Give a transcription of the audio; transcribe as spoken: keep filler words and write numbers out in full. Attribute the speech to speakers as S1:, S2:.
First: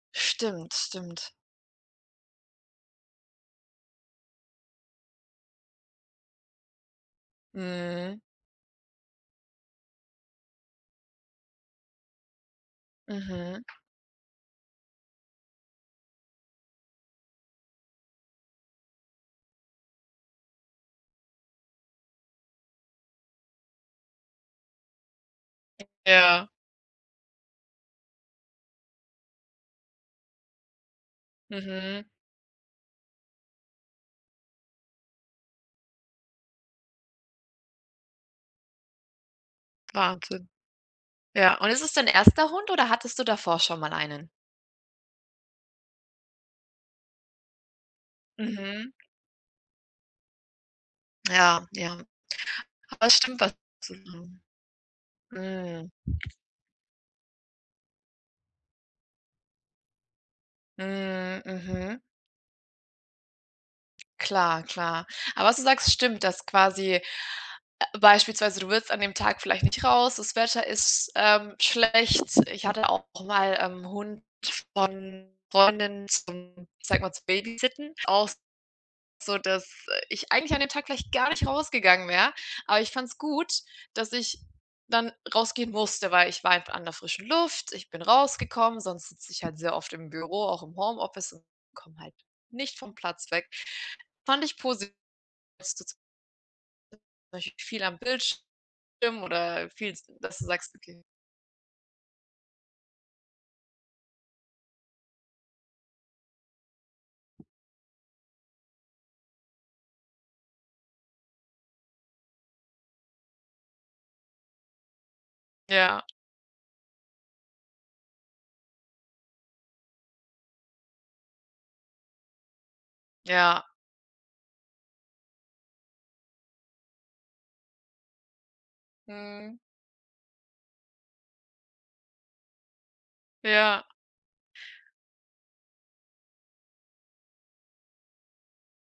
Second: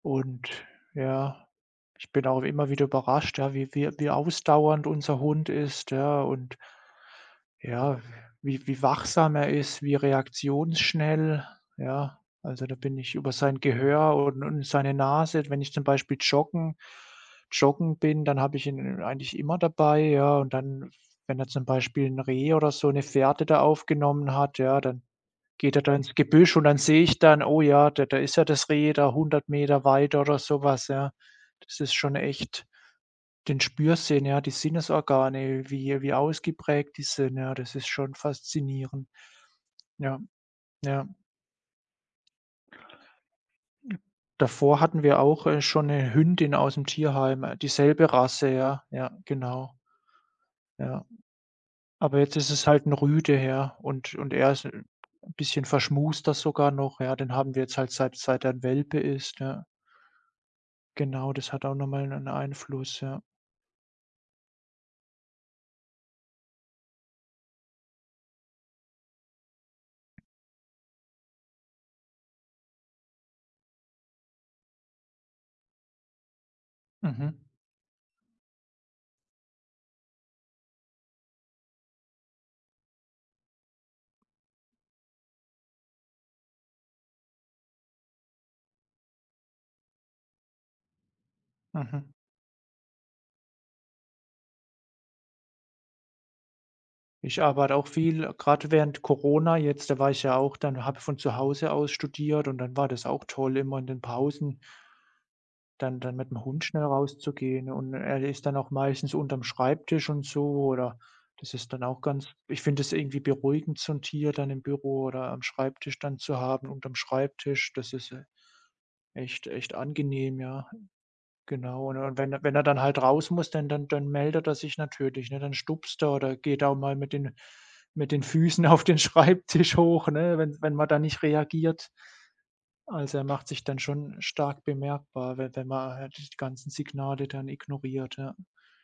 S1: Und
S2: Stimmt, stimmt.
S1: ja, ich bin auch immer wieder überrascht, ja, wie wie wie ausdauernd unser Hund ist, ja, und ja,
S2: Mhm.
S1: wie wie wachsam er ist, wie reaktionsschnell. Ja, also, da bin ich über sein
S2: Mhm.
S1: Gehör und und seine Nase wenn ich zum Beispiel joggen joggen bin, dann habe ich ihn eigentlich immer dabei, ja, und dann, wenn er zum Beispiel 'n Reh oder so 'ne Fährte da aufgenommen hat, ja, dann geht er da ins
S2: Ja.
S1: Gebüsch und dann sehe ich dann: „Oh ja, da da ist ja das Reh da hundert Meter weiter”, oder so was, ja. Das ist
S2: Mhm.
S1: schon echt den Spürsinn, ja, die Sinnesorgane, wie wie ausgeprägt die sind, ja, das ist schon faszinierend. Ja,
S2: Wahnsinn.
S1: ja.
S2: Ja, und ist es dein erster Hund oder hattest du davor schon mal einen?
S1: Davor hatten wir auch, äh, schon 'ne Hündin aus'm Tierheim, dieselbe Rasse, ja.
S2: Mhm.
S1: Ja, genau. Ja,
S2: Ja, ja.
S1: aber jetzt ist es halt 'n
S2: Aber es
S1: Rüde,
S2: stimmt, was.
S1: ja, und und
S2: [unintelligible]
S1: er ist 'n bisschen
S2: Mhm.
S1: verschmuster sogar noch, ja. Den haben wir jetzt halt seit seit er 'n Welpe ist, ja. Genau,
S2: Mhm,
S1: das hat auch noch
S2: mhm.
S1: mal 'nen Einfluss, ja.
S2: Klar, klar. Aber was du sagst, stimmt, dass quasi beispielsweise du willst an dem Tag vielleicht nicht raus, das Wetter ist, ähm, schlecht. Ich hatte auch mal, ähm, 'n Hund von Freundin zum ich sage mal, zum
S1: Mhm.
S2: Babysitten. Auch so, dass, äh, ich eigentlich an dem Tag vielleicht gar nicht rausgegangen wäre, aber ich fand's gut, dass ich dann rausgehen musste, weil ich war einfach an der frischen Luft, ich bin rausgekommen, sonst sitze ich halt sehr oft im Büro, auch im Homeoffice und komme
S1: Mhm.
S2: halt nicht vom Platz weg. Fand ich posi [unintelligible] war
S1: Ich
S2: ich
S1: arbeite
S2: viel
S1: auch
S2: am
S1: viel,
S2: Bildschirm
S1: grad während Corona
S2: oder
S1: jetzt,
S2: viel
S1: da war ich ja
S2: dass du
S1: auch
S2: sagst:
S1: dann habe
S2: „Okay”
S1: von zu Hause aus studiert und dann war das auch toll, immer in den Pausen dann dann mit'm Hund schnell rauszugehen, und er ist dann auch meistens unterm Schreibtisch und so. Oder das ist dann auch ganz ich finde das irgendwie beruhigend, so 'n Tier dann im Büro oder am Schreibtisch
S2: Ja.
S1: dann zu haben unterm Schreibtisch. Das ist, äh, echt echt angenehm, ja. Genau, und wenn wenn er dann halt raus muss,
S2: Ja.
S1: dann dann dann meldet er sich natürlich, ne? Dann stupst er oder geht auch mal mit den mit den Füßen auf den
S2: Mhm.
S1: Schreibtisch hoch, ne, wenn wenn man da nicht reagiert. Also, er macht sich dann
S2: Ja.
S1: schon stark bemerkbar, wenn wenn man die ganzen Signale dann ignoriert, ja.